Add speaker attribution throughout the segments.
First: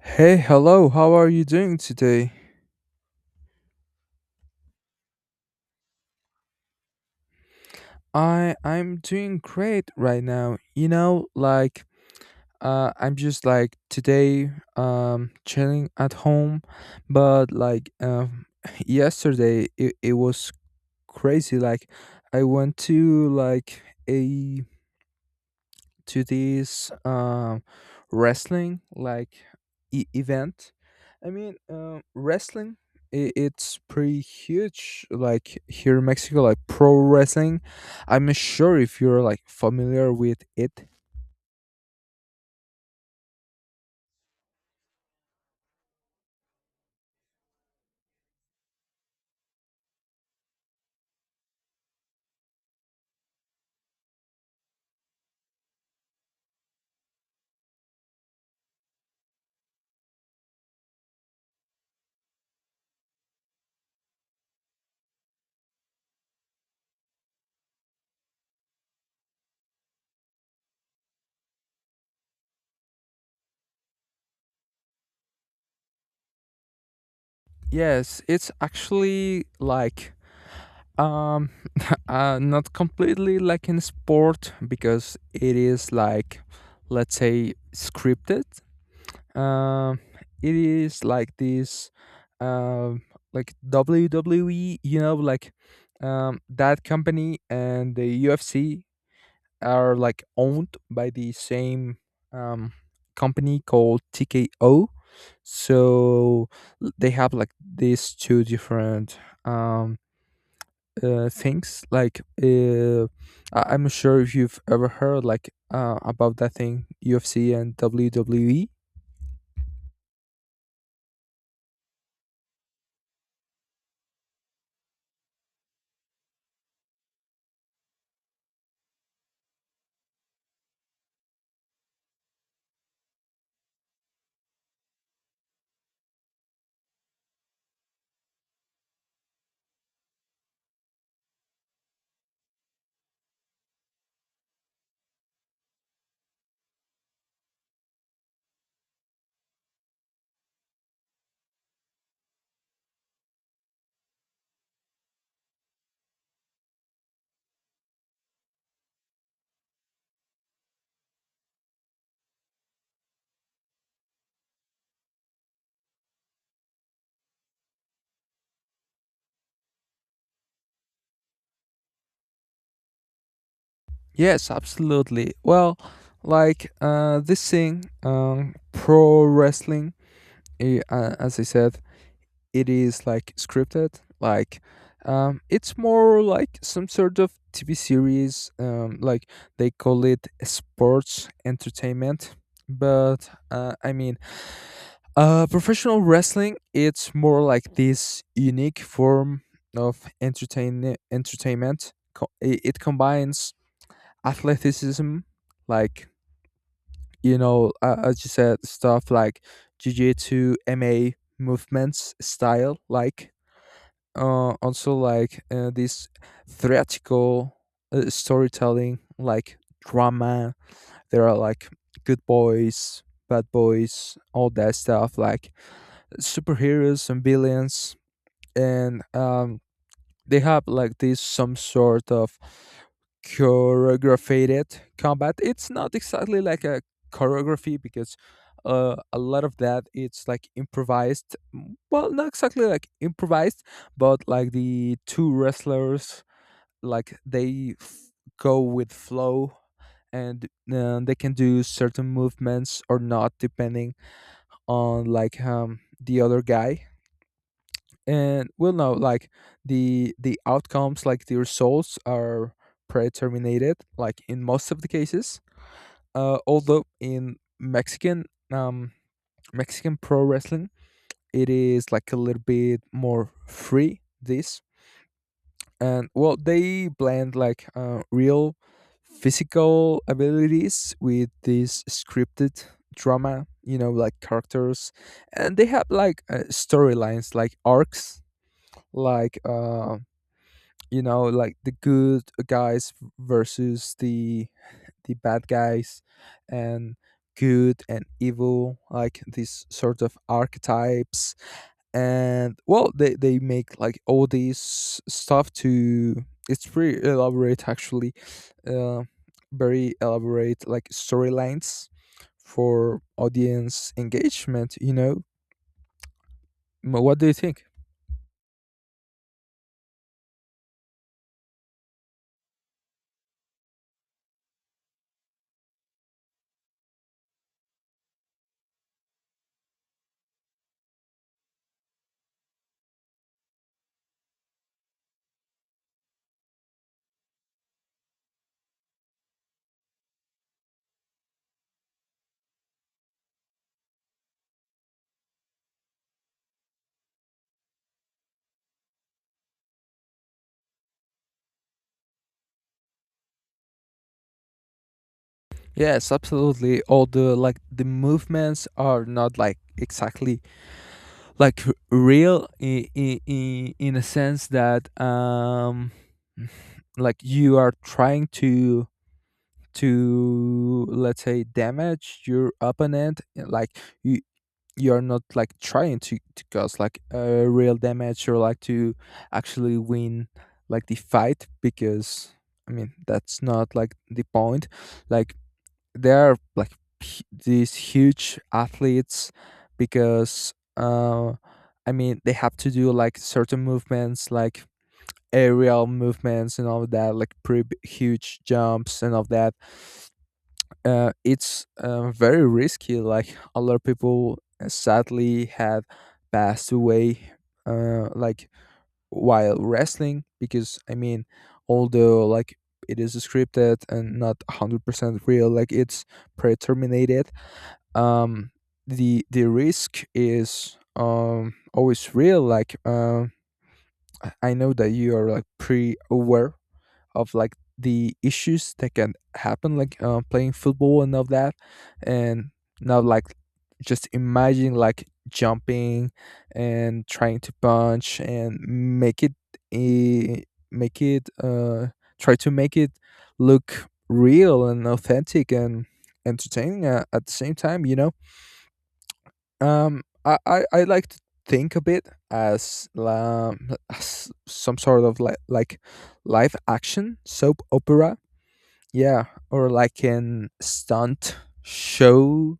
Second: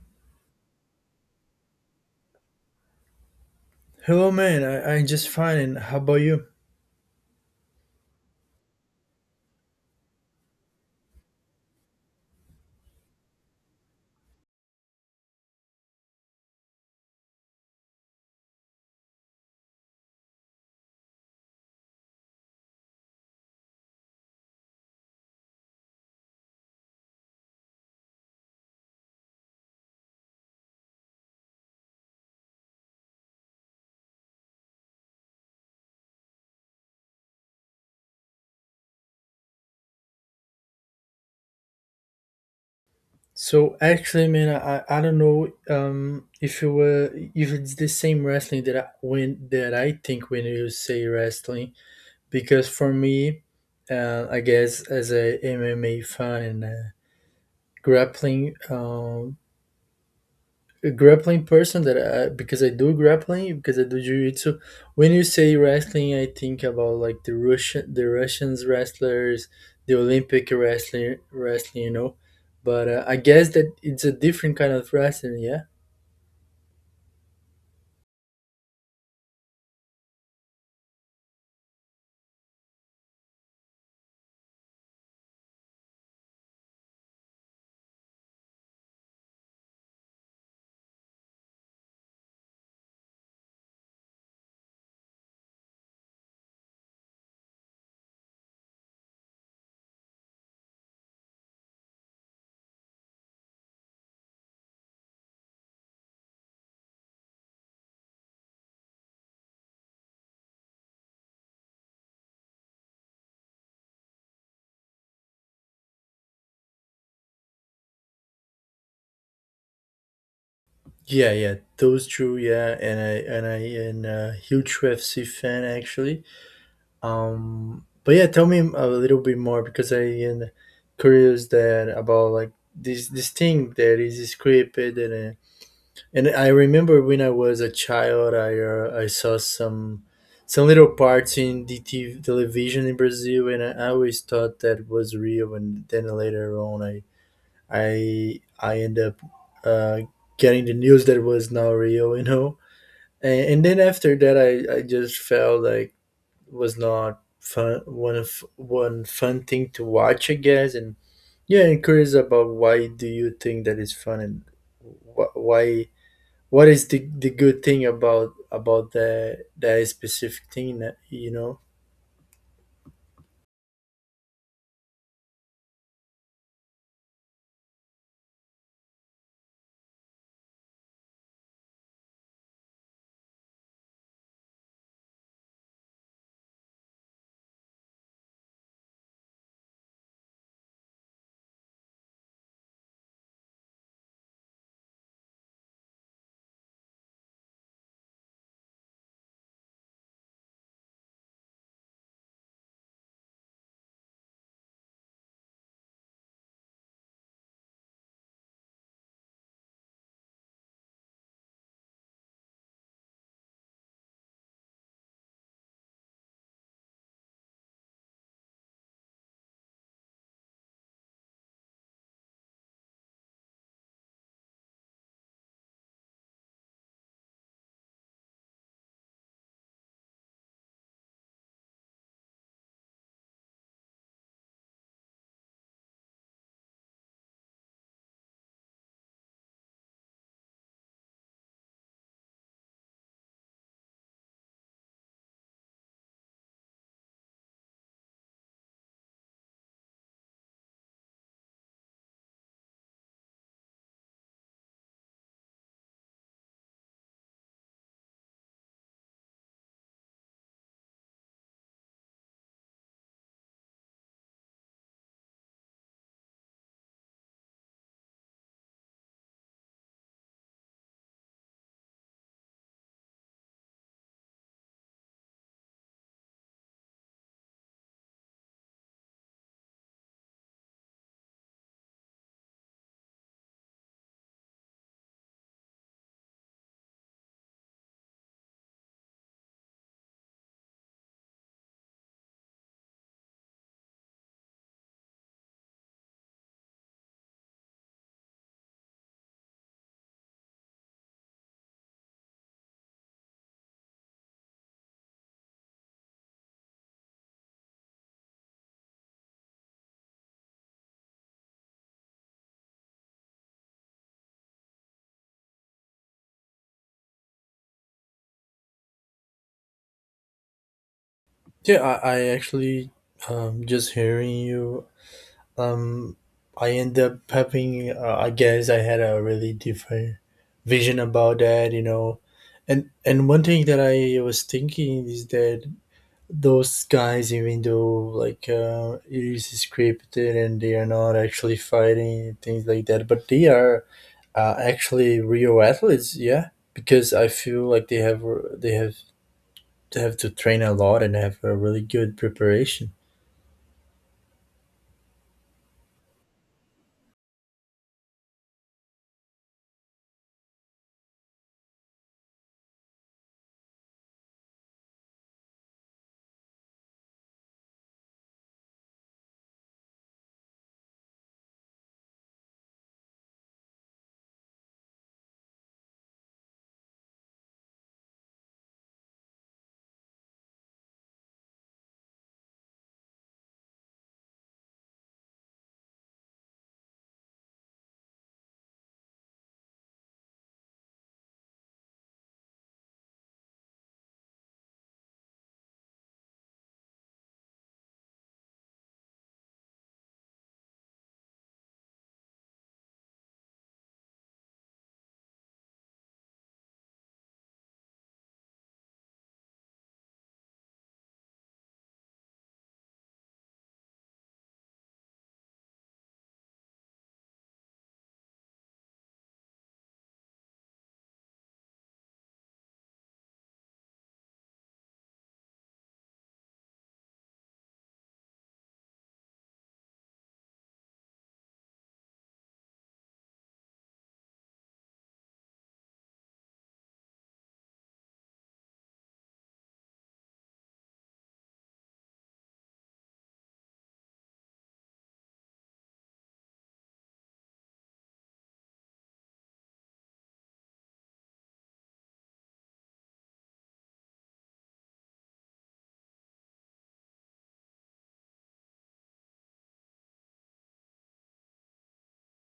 Speaker 1: Hey, hello. How are you doing today?
Speaker 2: Hello, man. I'm just fine. And how about you?
Speaker 1: I'm doing great right now. You know, like I'm just like today chilling at home, but like yesterday it was crazy. Like I went to like a to this wrestling like event. I mean, wrestling it's pretty huge like here in Mexico, like pro wrestling. I'm not sure if you're like familiar with it.
Speaker 2: So actually, man, I don't know if you were if it's the same wrestling that I think when you say wrestling because for me, I guess as a MMA fan and grappling, um a grappling because I do grappling because I do jiu-jitsu. When you say wrestling, I think about like the Russians wrestlers, the Olympic wrestling, you know. But I guess that it's a different kind of wrestling, yeah.
Speaker 1: Yes, it's actually like um not completely like in sport, because it is like, let's say, scripted. Um, it is like this, um, like WWE, you know, like that company and the UFC are like owned by the same um, company called TKO. So they have like these two different um, things. Like I'm not sure if you've ever heard like about that thing UFC and WWE.
Speaker 2: Yeah, yeah, those two, yeah, and I am a huge UFC fan actually. But yeah, tell me a little bit more because I am curious that about like this thing that is scripted. And I remember when I was a child, I saw some little parts in the TV, television in Brazil, and I always thought that was real. And then later on, I end up uh, getting the news that was not real, you know. And then after that, I just felt like it was not fun one of one fun thing to watch, I guess. And yeah, I'm curious about why do you think that is fun and wh- why what is the good thing about the that specific thing that you know?
Speaker 1: Yes, absolutely. Well, like this thing, pro wrestling, as I said, it is like scripted. Like, it's more like some sort of TV series. Like they call it sports entertainment. But I mean, professional wrestling, it's more like this unique form of entertainment. It combines athleticism, like, as you said, stuff like jujitsu, MA movements style, like, also like, this theatrical, storytelling, like drama. There are like good boys, bad boys, all that stuff, like superheroes and villains, and they have like this some sort of choreographed combat. It's not exactly like a choreography because a lot of that it's like improvised. Well, not exactly like improvised, but like the two wrestlers like they go with flow, and they can do certain movements or not depending on like the other guy, and well, no, like the outcomes, like the results, are predeterminated, like in most of the cases, although in um mexican pro wrestling it is like a little bit more free this, and well, they blend like real physical abilities with this scripted drama, you know, like characters, and they have like storylines like arcs, like you know, like the good guys versus the bad guys, and good and evil, like these sort of archetypes. And well, they make like all these stuff to, it's pretty elaborate actually, uh, very elaborate like storylines for audience engagement, you know. What do you think?
Speaker 2: Yeah, I actually just hearing you um I end up having I guess I had a really different vision about that, you know. And one thing that I was thinking is that those guys even though it is scripted and they are not actually fighting things like that, but they are actually, Rio athletes, yeah, because I feel like they have they have to train a lot and have a really good preparation.
Speaker 1: Yes, absolutely. All the, like, the movements are not like exactly like real, in a sense that, like you are trying to let's say damage your opponent, like you you're not like trying to cause like a real damage or like to actually win like the fight, because I mean that's not like the point. Like they are like these huge athletes because, I mean, they have to do like certain movements, like aerial movements and all that, like pretty huge jumps and all that. It's very risky. Like a lot of people sadly have passed away, like while wrestling, because I mean, although like it is scripted and not 100% real, like it's predetermined, um, the risk is always real. Like, I know that you are like pretty aware of like the issues that can happen, like playing football and all that, and now, like, just imagine like jumping and trying to punch and make it a make it try to make it look real and authentic and entertaining, at the same time, you know. I like to think of it as some sort of, like, live action soap opera, yeah, or like an stunt show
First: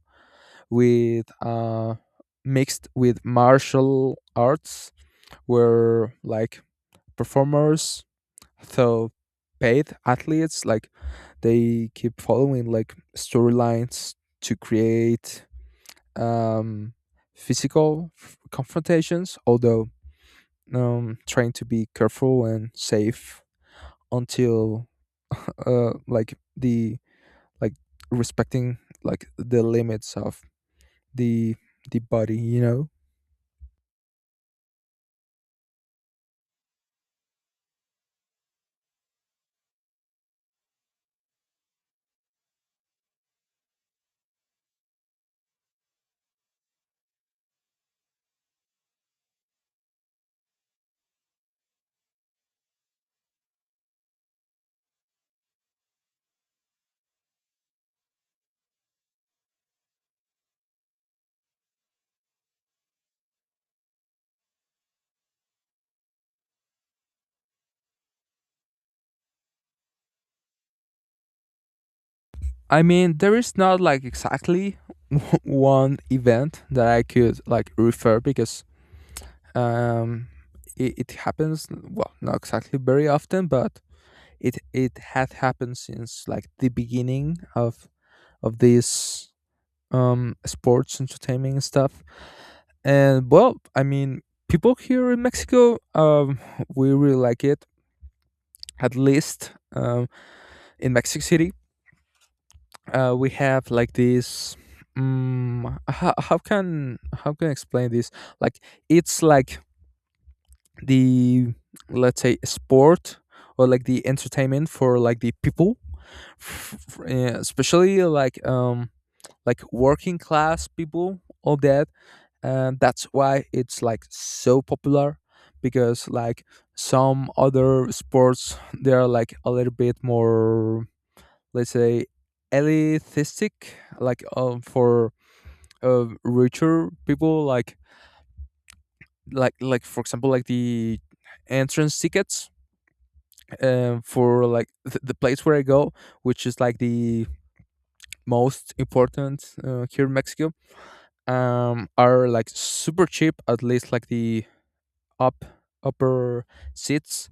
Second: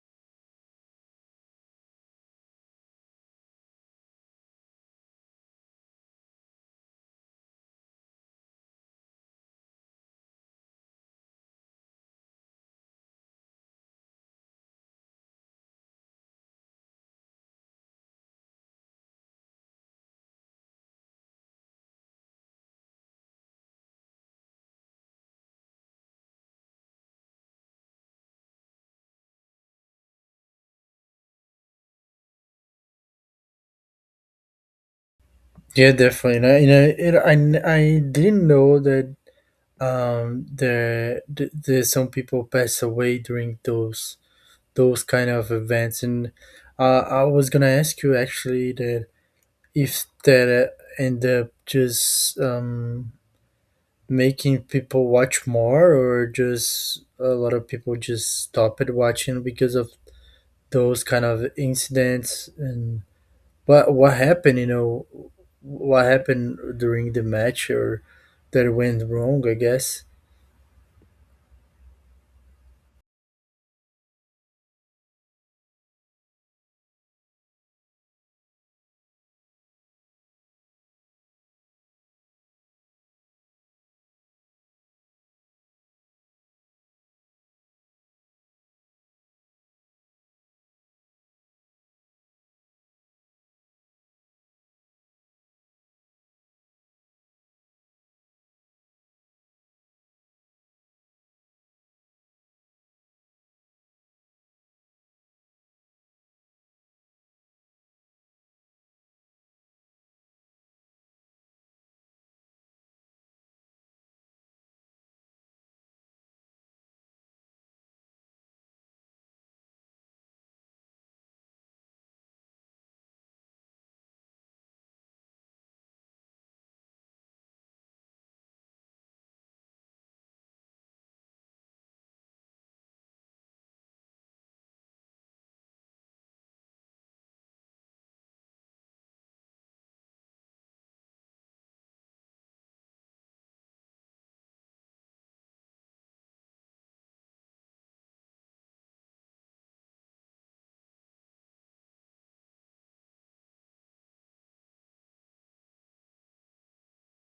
Speaker 1: with mixed with martial arts, where like performers, though paid athletes, like, they keep following like storylines to create um, physical confrontations, although trying to be careful and safe, until like the, like, respecting like the limits of the the body, you know.
Speaker 2: Yeah, definitely. And I, you know, I didn't know that there, there some people pass away during those kind of events. And I was gonna ask you actually that if that end up just making people watch more or just a lot of people just stop it watching because of those kind of incidents and what happened, you know, what happened during the match or that went wrong, I guess.
Speaker 1: I mean, there is not like exactly one event that I could like refer, because um, it happens, well, not exactly very often, but it had happened since like the beginning of these sports entertainment and stuff. And well, I mean, people here in Mexico, we really like it. At least in Mexico City, we have like this. How can I explain this? Like it's like the, let's say, sport, or like the entertainment for like the people, especially like working class people, all that, and that's why it's like so popular, because like some other sports, they're like a little bit more, let's say, elitistic, like for richer people, like, for example, like the entrance tickets for like the place where I go, which is like the most important, here in Mexico, are like super cheap, at least like the up upper seats.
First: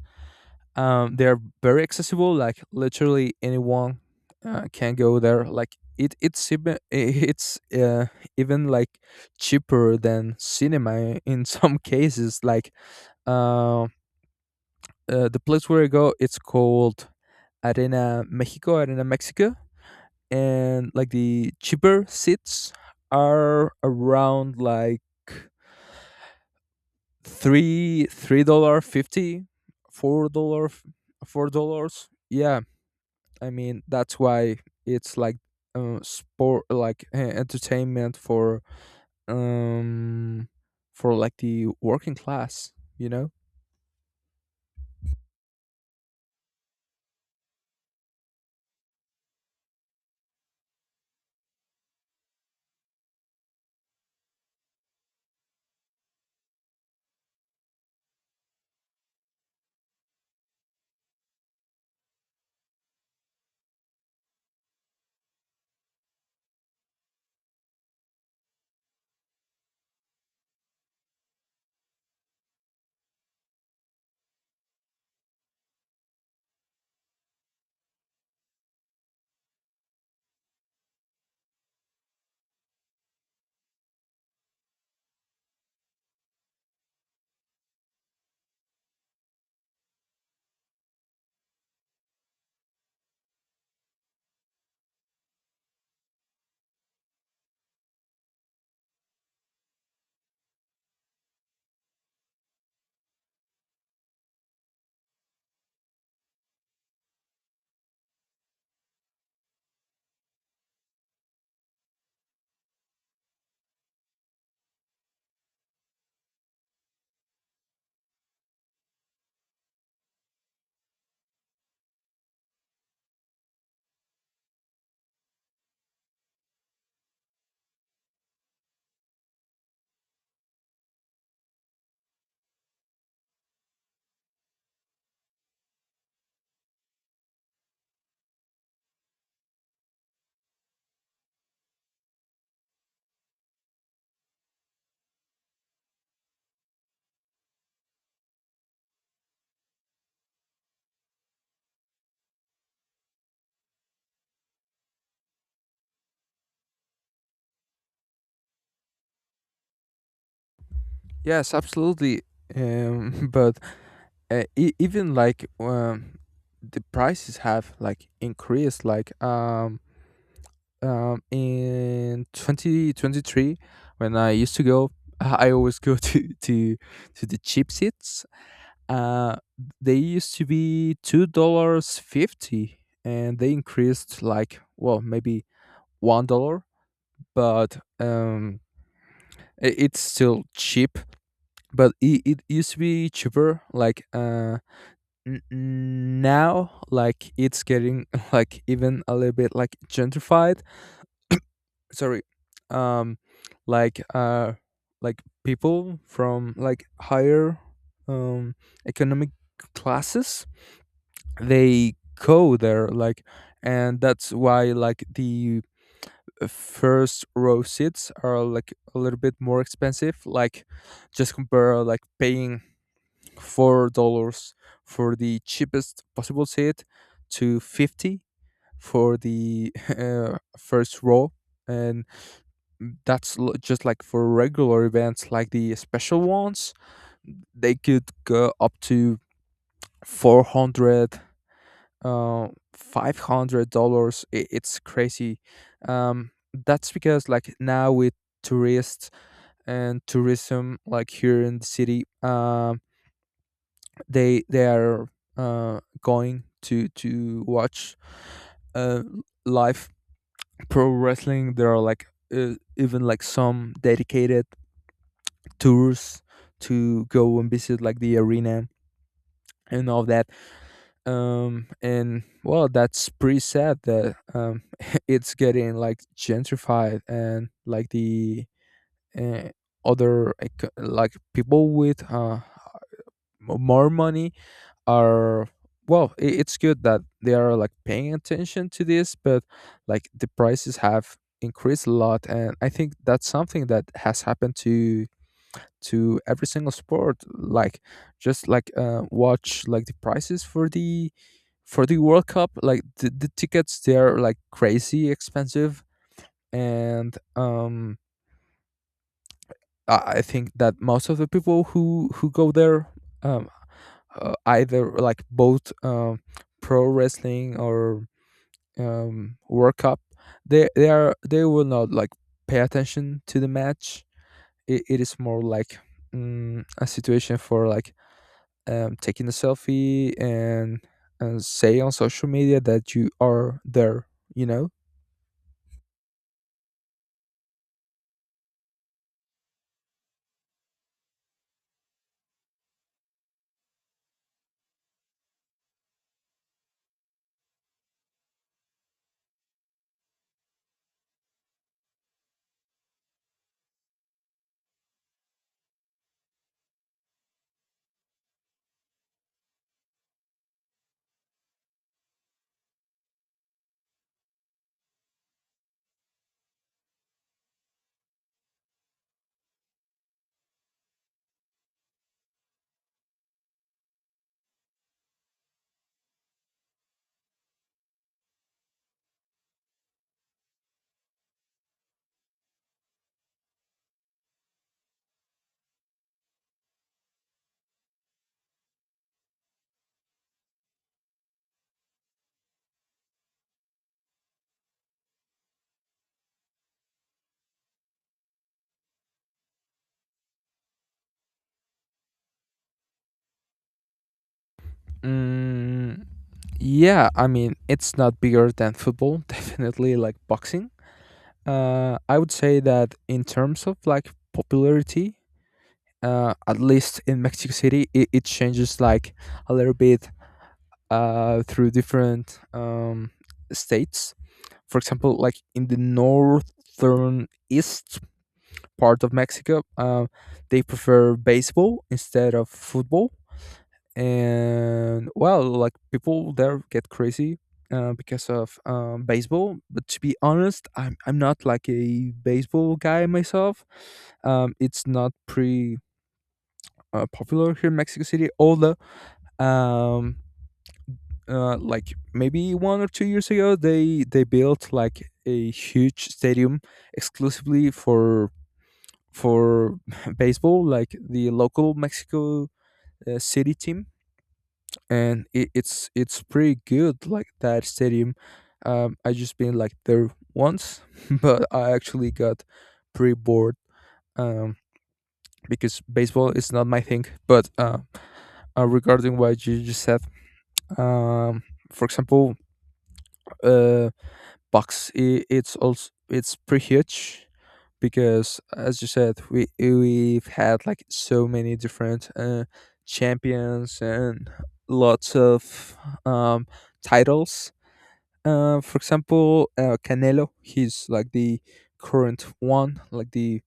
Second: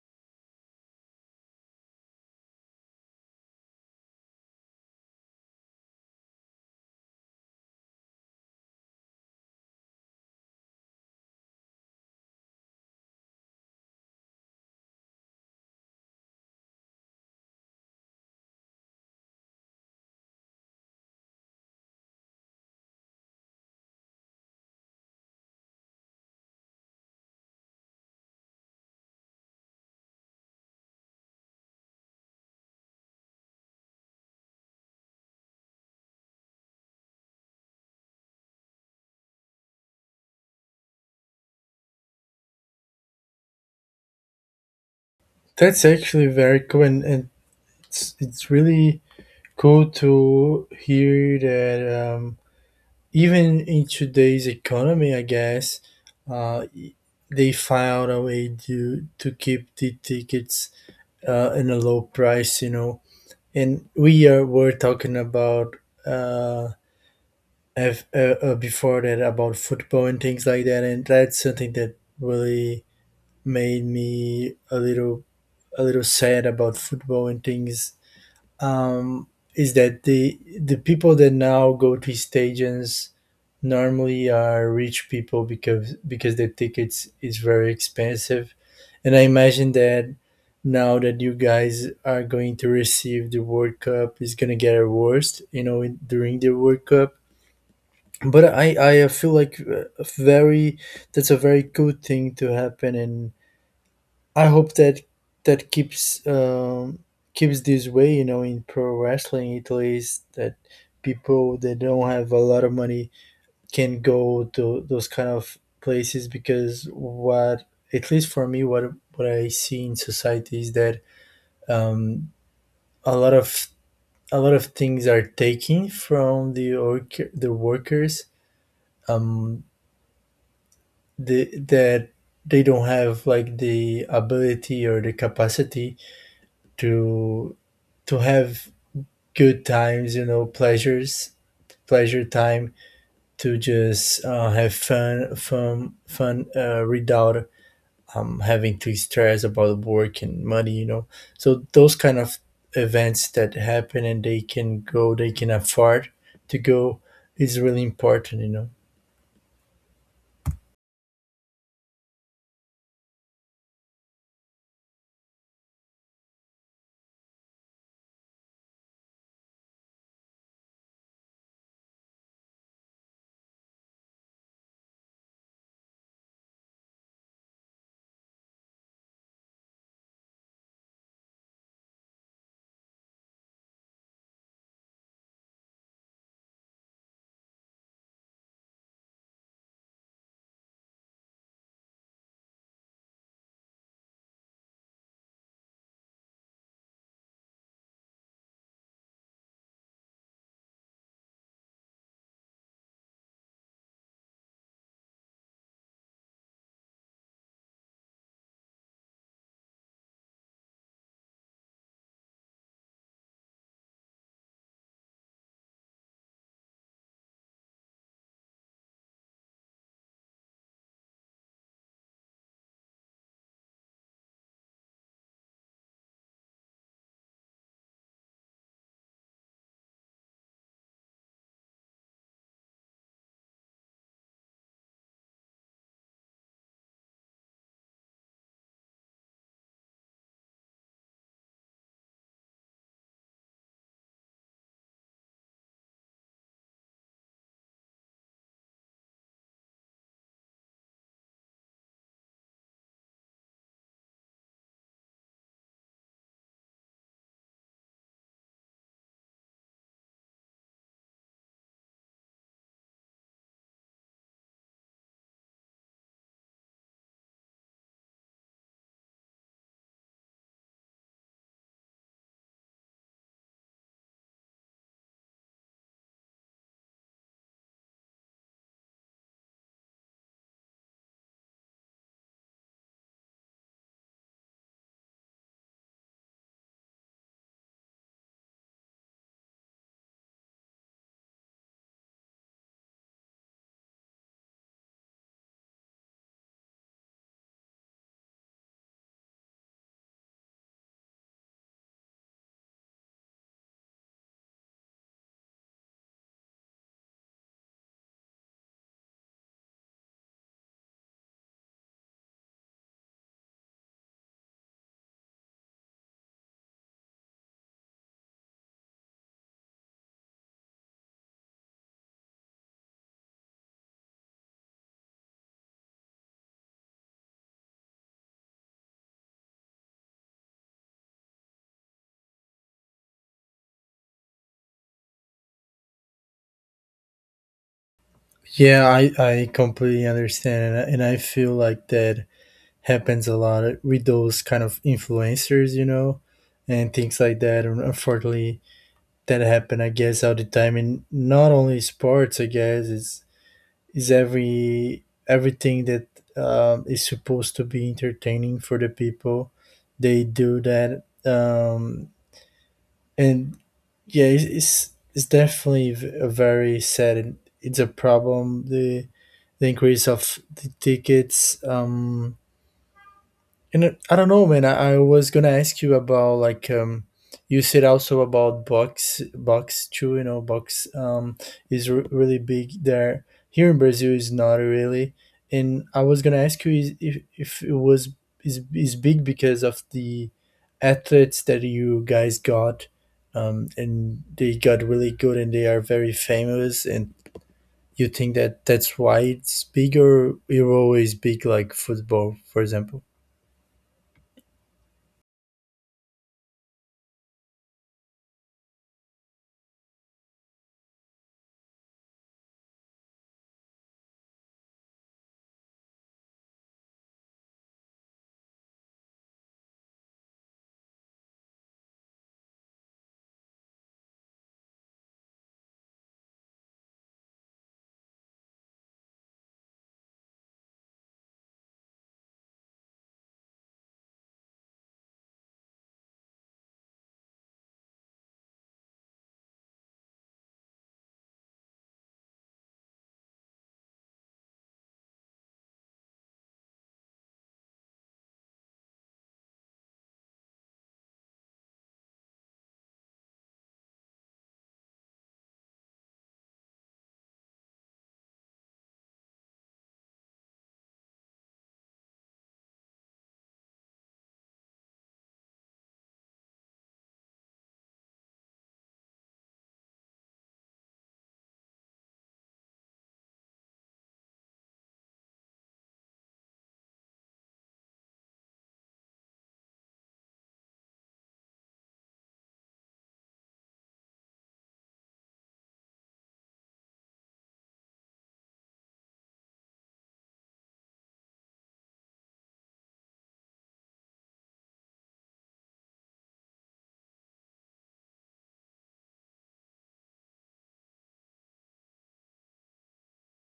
Speaker 1: They are very accessible. Like literally anyone can go there. Like, it, it's even it's even like cheaper than cinema in some cases. Like, uh, the place where I go, it's called Arena Mexico, Arena Mexico, and like the cheaper seats are around like three dollar fifty four dollar $4, yeah. I mean, that's why it's like sport, like entertainment um for like the working class, you know.
Speaker 2: That's actually very cool, and it's really cool to hear that even in today's economy, I guess uh, they found a way to keep the tickets in a low price, you know. And we are were talking about uh, if, before that about football and things like that, and that's something that really made me a little sad about football and things um, is that the people that now go to stadiums normally are rich people because the tickets is very expensive, and I imagine that now that you guys are going to receive the World Cup is gonna get worse, you know, during the World Cup. But I feel like very that's a very good thing to happen, and I hope that that keeps keeps this way. You know, in pro wrestling, at least that people that don't have a lot of money can go to those kind of places because what at least for me what I see in society is that um, a lot of a lot of things are taken from the work, the workers um, the, that they don't have like the ability or the capacity to to have good times, you know, pleasures, pleasure time to just have fun without having to stress about work and money, you know. So those kind of events that happen and they can go, they can afford to go is really important, you know.
Speaker 1: Yes, absolutely. But even like, the prices have like increased, like in 2023 when I used to go I always go to the cheap seats, uh they used to be $2.50, and they increased like, well, maybe $1, but it's still cheap, but it used to be cheaper, like now like it's getting like even a little bit like gentrified, sorry, um like uh like people from like higher um economic classes, they go there like, and that's why like the first row seats are like a little bit more expensive. Like, just compare like paying $4 for the cheapest possible seat to 50 for the first row, and that's just like for regular events. Like the special ones, they could go up to 400, 500 dollars, it's crazy. um that's because like now, with tourists and tourism, like here in the city, they are going to watch uh live pro wrestling. There are like even like some dedicated tours to go and visit like the arena and all that. And well, that's pretty sad that, it's getting like gentrified, and like the, uh, other like, people with more money are, well. I It's good that they are like paying attention to this, but like the prices have increased a lot, and I think that's something that has happened to every single sport, like just like watch like the prices for the World Cup, like, the tickets, they're like crazy expensive, and um I think that most of the people who go there, um either like both um pro wrestling or um World Cup, they will not like pay attention to the match. It is more like a situation for like taking a selfie, and say on social media that you are there, you know?
Speaker 2: Yeah, I completely understand. And I feel like that happens a lot with those kind of influencers, you know, and things like that. And unfortunately, that happen I guess all the time and not only sports. I guess it's is everything that is supposed to be entertaining for the people they do that, and yeah, it's definitely a very sad, and it's a problem the increase of the tickets. And I don't know, man. I was gonna ask you about like you said also about box too. You know, box is really big there. Here in Brazil is not really. And I was gonna ask you is, if it was is big because of the athletes that you guys got, and they got really good and they are very famous. And you think that that's why it's big, or it always big like football, for example.
Speaker 1: Mm, yeah, I mean, it's not bigger than football, definitely, like boxing. I would say that in terms of like popularity, at least in Mexico City, it changes like a little bit through different states. For example, like in the northern east part of Mexico. They prefer baseball instead of football, and well, like people there get crazy, because of baseball. But to be honest, I'm not like a baseball guy myself. It's not pretty popular here in Mexico City, although, um, like maybe 1 or 2 years ago they built like a huge stadium exclusively for baseball, like the local Mexico City team, and it's pretty good. Like that stadium, I just been like there once, but I actually got pretty bored, um, because baseball is not my thing. But regarding what you just said, um, for example, uh, bucks it's pretty huge because as you said we've had like so many different champions and lots of um, titles. For example, Canelo, he's like the current one, like the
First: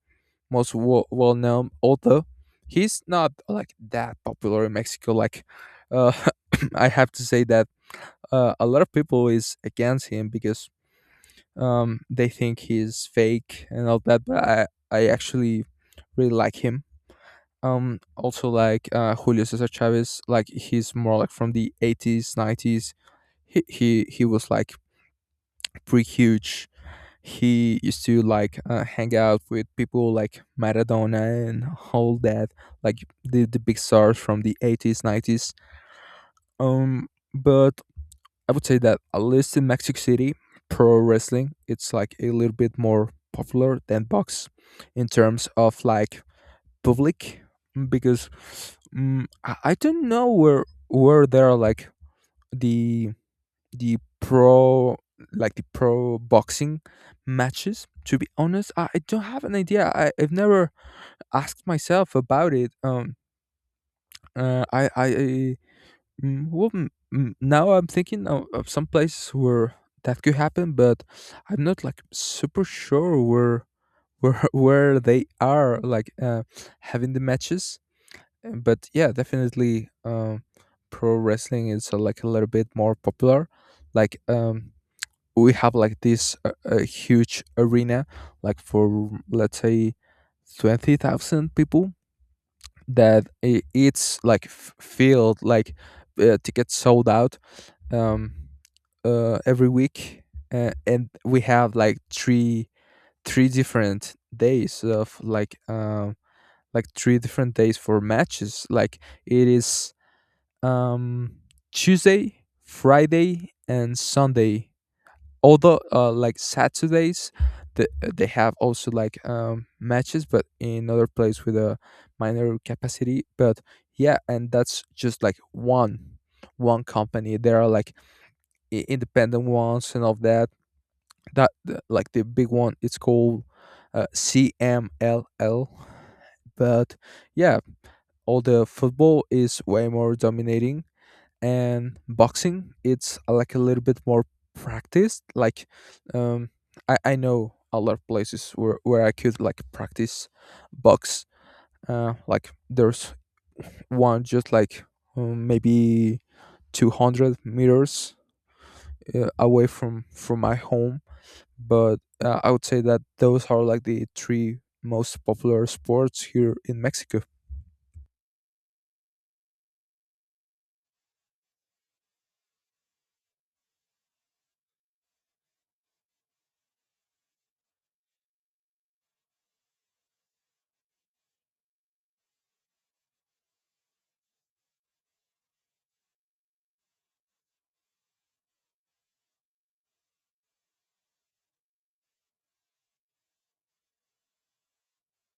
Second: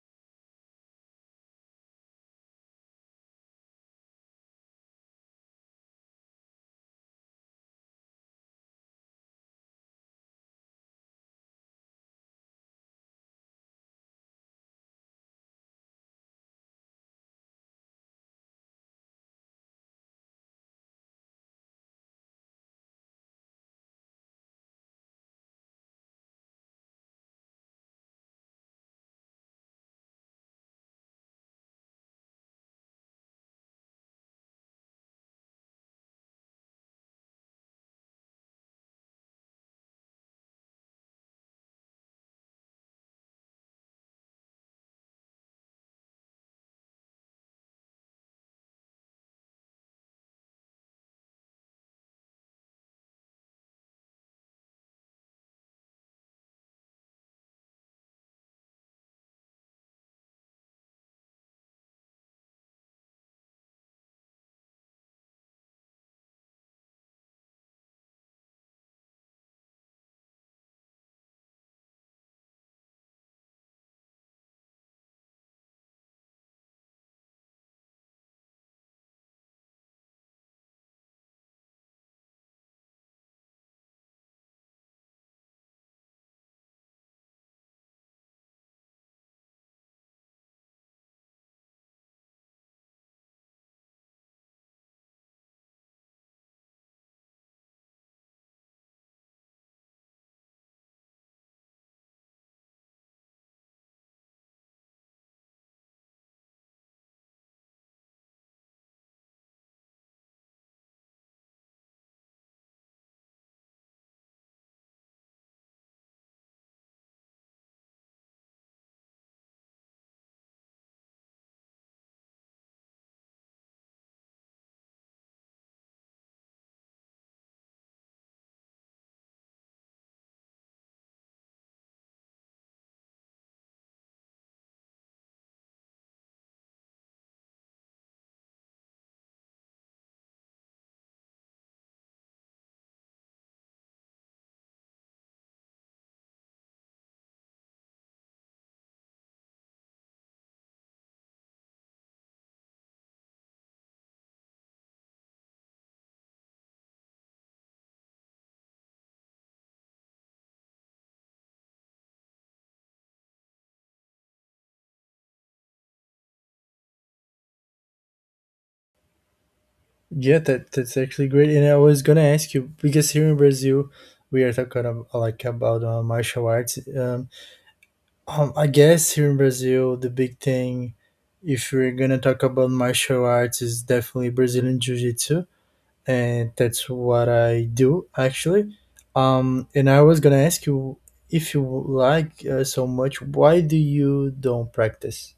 Speaker 1: most well-known. Although he's not like that popular in Mexico, like, uh, I have to say that a lot of people is against him because they think he's fake and all that, but I actually really like him. Also, like, Julio Cesar Chavez, like, he's more like from the 80s, 90s. He was like pretty huge. He used to, like, hang out with people like Maradona and all that, like the big stars from the 80s, 90s. Um, but I would say that at least in Mexico City, pro wrestling it's like a little bit more popular than box in terms of, like, public, because I don't know where there are like the the pro the pro boxing matches. To be honest, I don't have an idea. I've never asked myself about it. Uh, I, I Well, now I'm thinking of some places where that could happen, but I'm not like super sure where where they are, like, having the matches. But yeah, definitely, pro wrestling is, like a little bit more popular. Like, we have like this huge arena, like, for let's say 20,000 people that it's like filled, like, tickets sold out, um, every week, and we have like three different days of, like, like three different days for matches. Like, it is, um, Tuesday, Friday, and Sunday. Although, like Saturdays, the, they have also, like, matches, but in other place with a minor capacity. But yeah, and that's just like one company. There are like independent ones, and of that, like the big one, it's called CMLL, but yeah, all the football is way more dominating, and boxing it's, like a little bit more practiced, like, um I know a lot of places where I could like practice box, like there's one just like, maybe 200 meters away from my home, but I would say that those are like the three most popular sports here in Mexico.
Speaker 2: Yeah, that that's actually great. And I was gonna ask you because here in Brazil, we are talking about, about martial arts. I guess here in Brazil, the big thing, if we're gonna talk about martial arts, is definitely Brazilian Jiu-Jitsu, and that's what I do actually. And I was gonna ask you if you like so much, why do you don't practice?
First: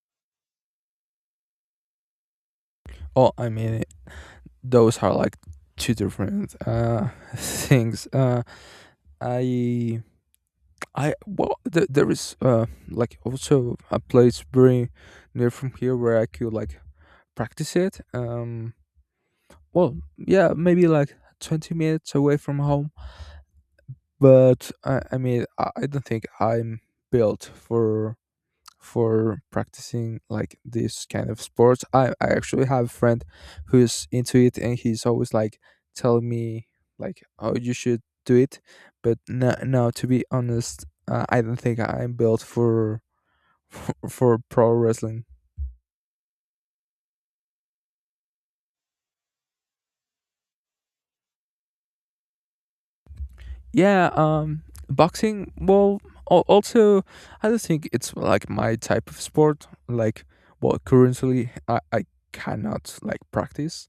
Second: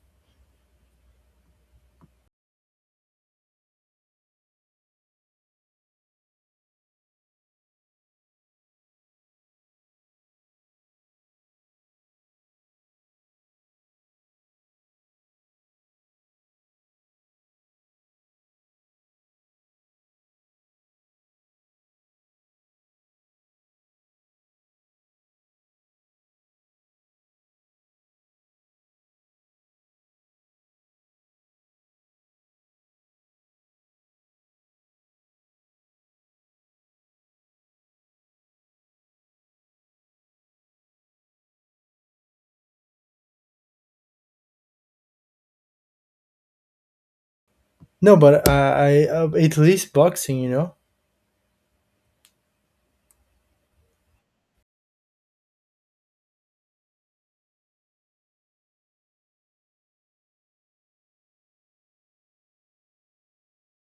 Speaker 1: Oh, I mean, those are like two different, things. I, well, there is, like, also a place very near from here where I could like practice it. Well, yeah, maybe like 20 minutes away from home, but I mean, I don't think I'm built for practicing like this kind of sports. I actually have a friend who's into it, and he's always like telling me, like, oh, you should do it. But no, no, to be honest, I don't think I'm built for for pro wrestling.
Speaker 2: No, but I at least boxing, you know.
Speaker 1: Yeah. Boxing, well, also I don't think it's like my type of sport, like, well, currently I cannot, like, practice,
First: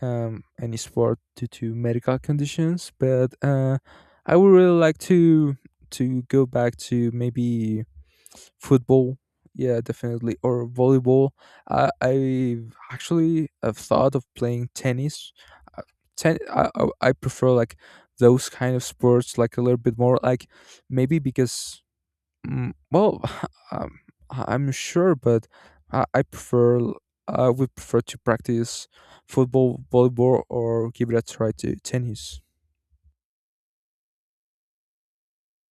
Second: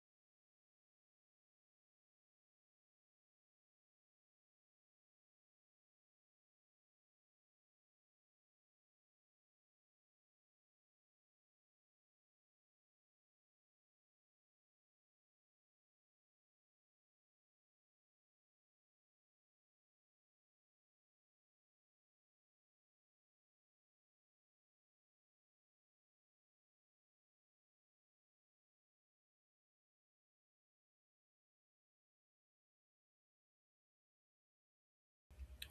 Speaker 1: any sport due to medical conditions. But I would really like to go back to maybe football. Yeah, definitely, or volleyball. I actually have thought of playing tennis. Uh, Ten, I prefer like those kind of sports, like a little bit more, like maybe because, well, um, I'm sure, but I, I prefer I would prefer to practice football, volleyball, or give it a try to tennis.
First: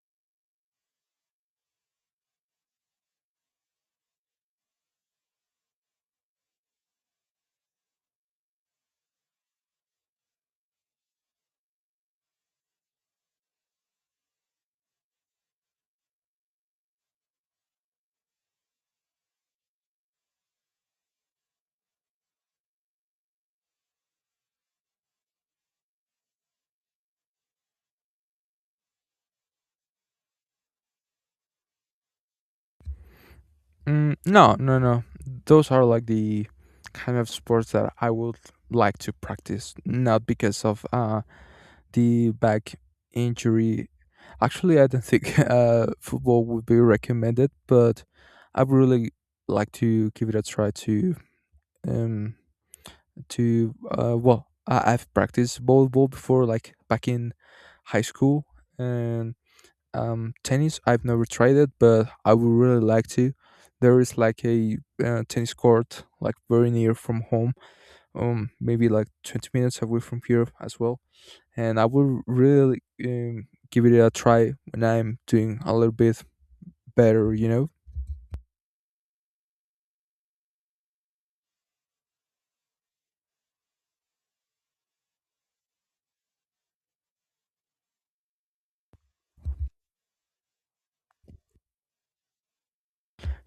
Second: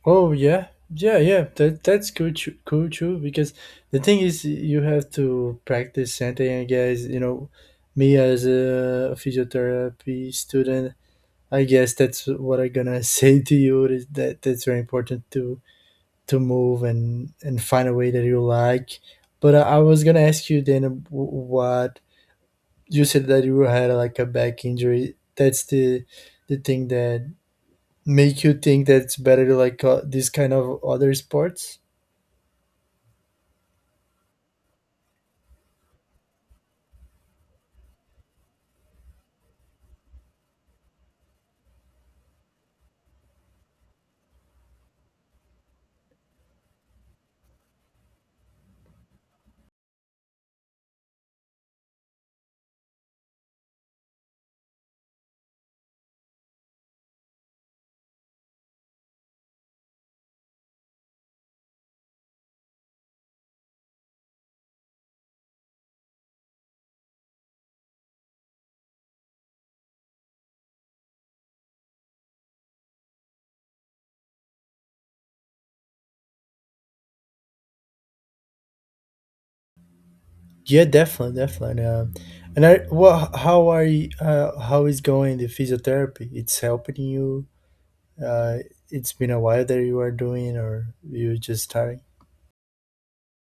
Speaker 2: Oh yeah, yeah, yeah. That that's cool too. Because the thing is, you have to practice something, I guess, you know. Me as a physiotherapy student, I guess that's what I'm gonna say to you is that that's very important to move and find a way that you like. But I was gonna ask you then what you said that you had like a back injury. That's the thing that make you think that it's better to like this kind of other sports?
Speaker 1: Mm, no, no, no. Those are like the kind of sports that I would like to practice, not because of the back injury. Actually, I don't think football would be recommended, but I would really like to give it a try, um to well, I've practiced volleyball before, like back in high school. And tennis, I've never tried it, but I would really like to. There is like a, tennis court, like very near from home. Maybe like 20 minutes away from here as well, and I would really, give it a try when I'm doing a little bit better, you know.
Speaker 2: Yeah, definitely, definitely. And I, well, how are you? How is going the physiotherapy? It's helping you. Uh, it's been a while that you are doing, or you just starting.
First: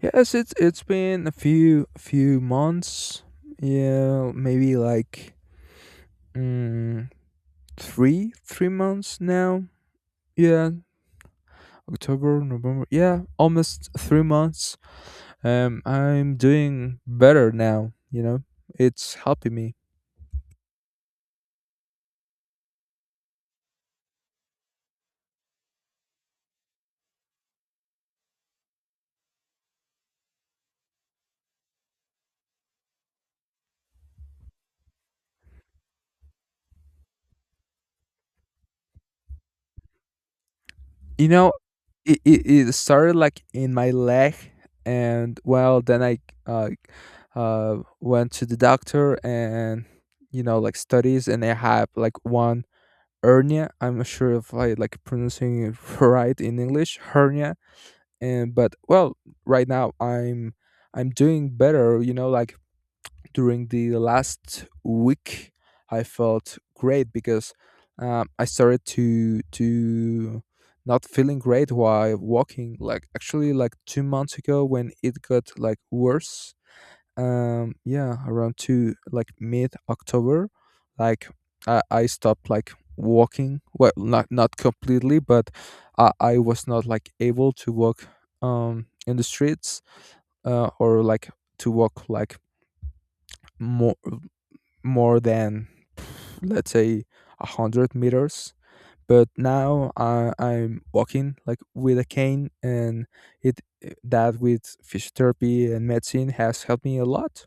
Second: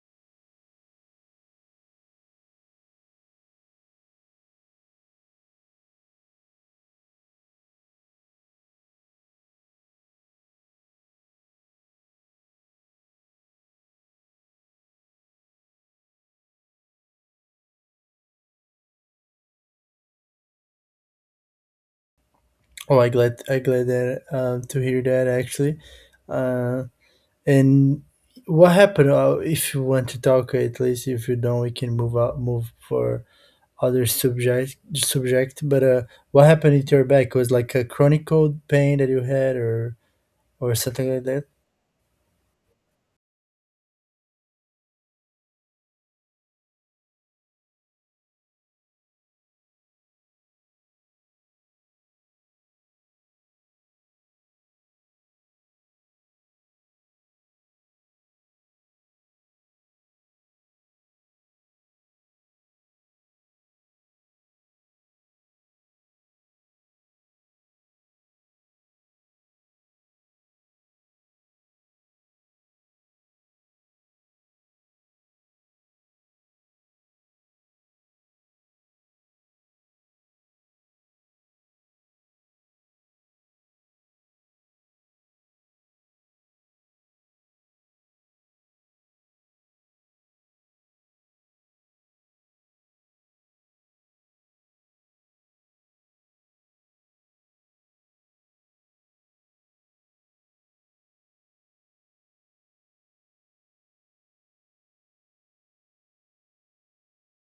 Speaker 1: Yes, it's been a few months. Yeah, maybe like, mm, three months now. Yeah, October, November, yeah, almost 3 months. I'm doing better now, you know. It's helping me.
Speaker 2: Oh, I glad that to hear that actually. Uh, and what happened? If you want to talk, at least if you don't, we can move for other subject, but what happened with your back was like a chronic cold pain that you had or something like
Speaker 1: You
Speaker 2: that.
Speaker 1: know, it, it, it started like in my leg, and, well, then I, uh, went to the doctor, and, you know, like studies, and I have like one hernia. I'm not sure if I like pronouncing it right in English, hernia. And, but, well, right now I'm doing better, you know. Like, during the last week, I felt great because, I started to not feeling great while walking, like actually like 2 months ago when it got like worse. Yeah, around two, like mid October. Like, I stopped, like, walking, well, not not completely, but I was not, like, able to walk in the streets, or, like, to walk, like, more more than, let's say, 100 meters. But now I, I'm walking like with a cane, and it, that with physiotherapy and medicine has helped me a lot.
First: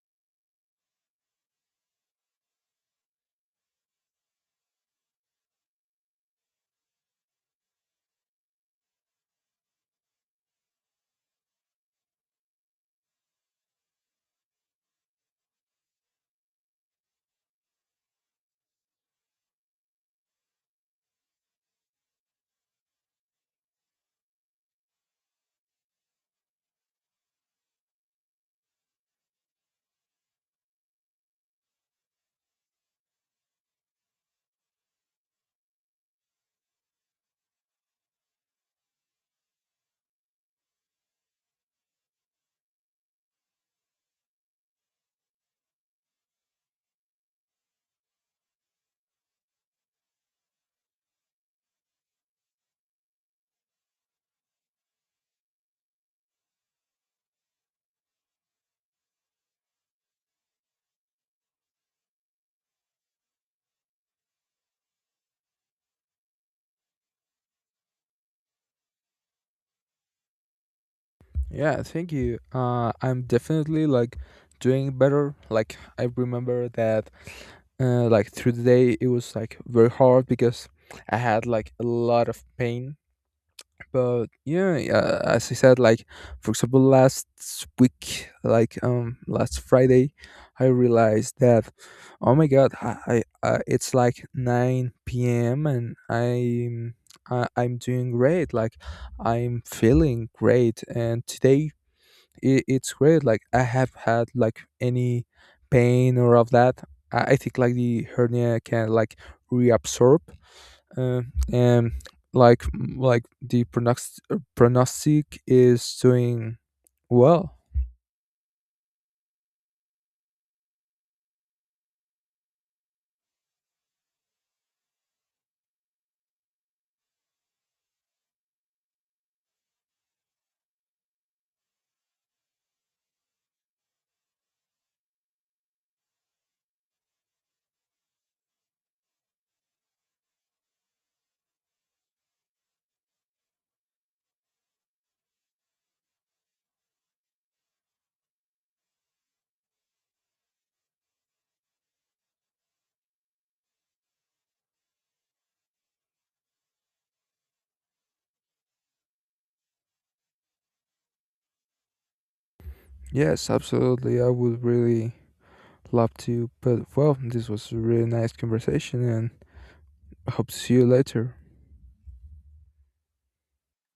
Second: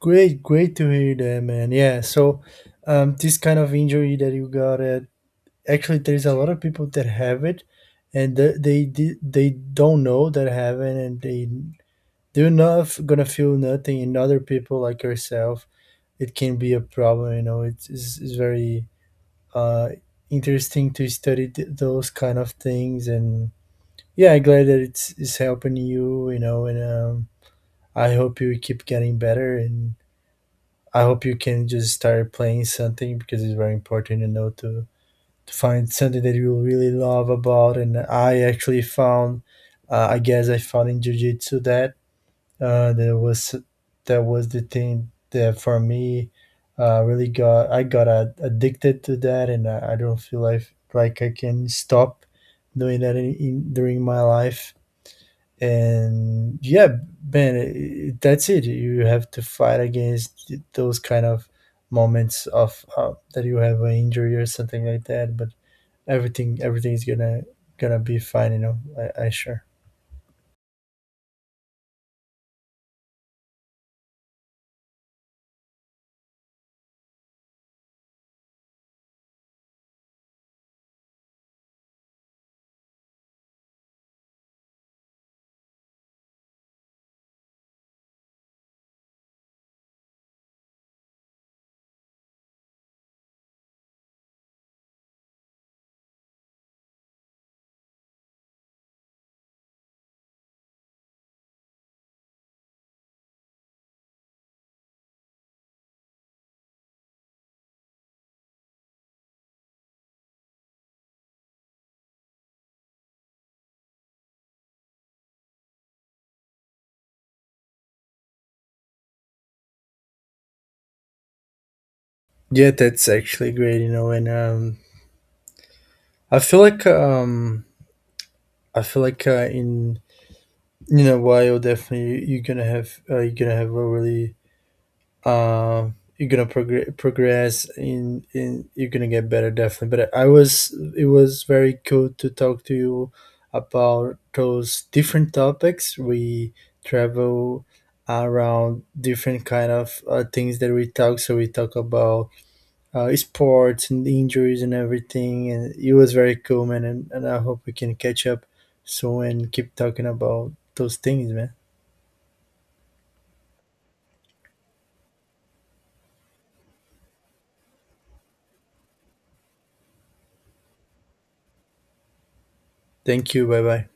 Speaker 2: Great great to hear that, man. Yeah, so this kind of injury that you got at, actually there's a lot of people that have it and they don't know that having, and they they're not gonna feel nothing, and other people like yourself it can be a problem, you know. It's, it's very uh interesting to study those kind of things. And yeah, glad that it's helping you, you know. And I hope you keep getting better, and I hope you can just start playing something because it's very important, you know, to find something that you really love about. And I actually found I found in jiu-jitsu that uh, that was that was the thing that for me really got I got addicted to that, and I don't feel like I can stop doing that in during my life. And yeah, man, that's it. You have to fight against those kind of moments of that you have an injury or something like that, but everything is gonna gonna be fine, you know. I sure.
Speaker 1: Yeah, thank you. I'm definitely like doing better. Like, I remember that like through the day it was like very hard because I had like a lot of pain. But yeah, as I said, like, for example, last week, like, last Friday, I realized that, oh my god, I it's like 9 p.m. and I'm doing great. Like, I'm feeling great. And today it, it's great, like I have had like any pain or of that. I think like the hernia can like reabsorb, uh, and like the pronostic is doing well.
Speaker 2: Yeah, that's actually great, you know. And I feel like i feel like uh, in in a while definitely you're gonna have a really uh, you're gonna progress in you're gonna get better, definitely. But I was it was very cool to talk to you about those different topics. We travel around different kind of things that we talk, so we talk about sports and injuries and everything, and it was very cool, man. And I hope we can catch up soon and keep talking about those things, man.
Speaker 1: Yes, absolutely. I would really love to. But, well, this was a really nice conversation, and I hope to see you later.
Speaker 2: Thank you. Bye bye.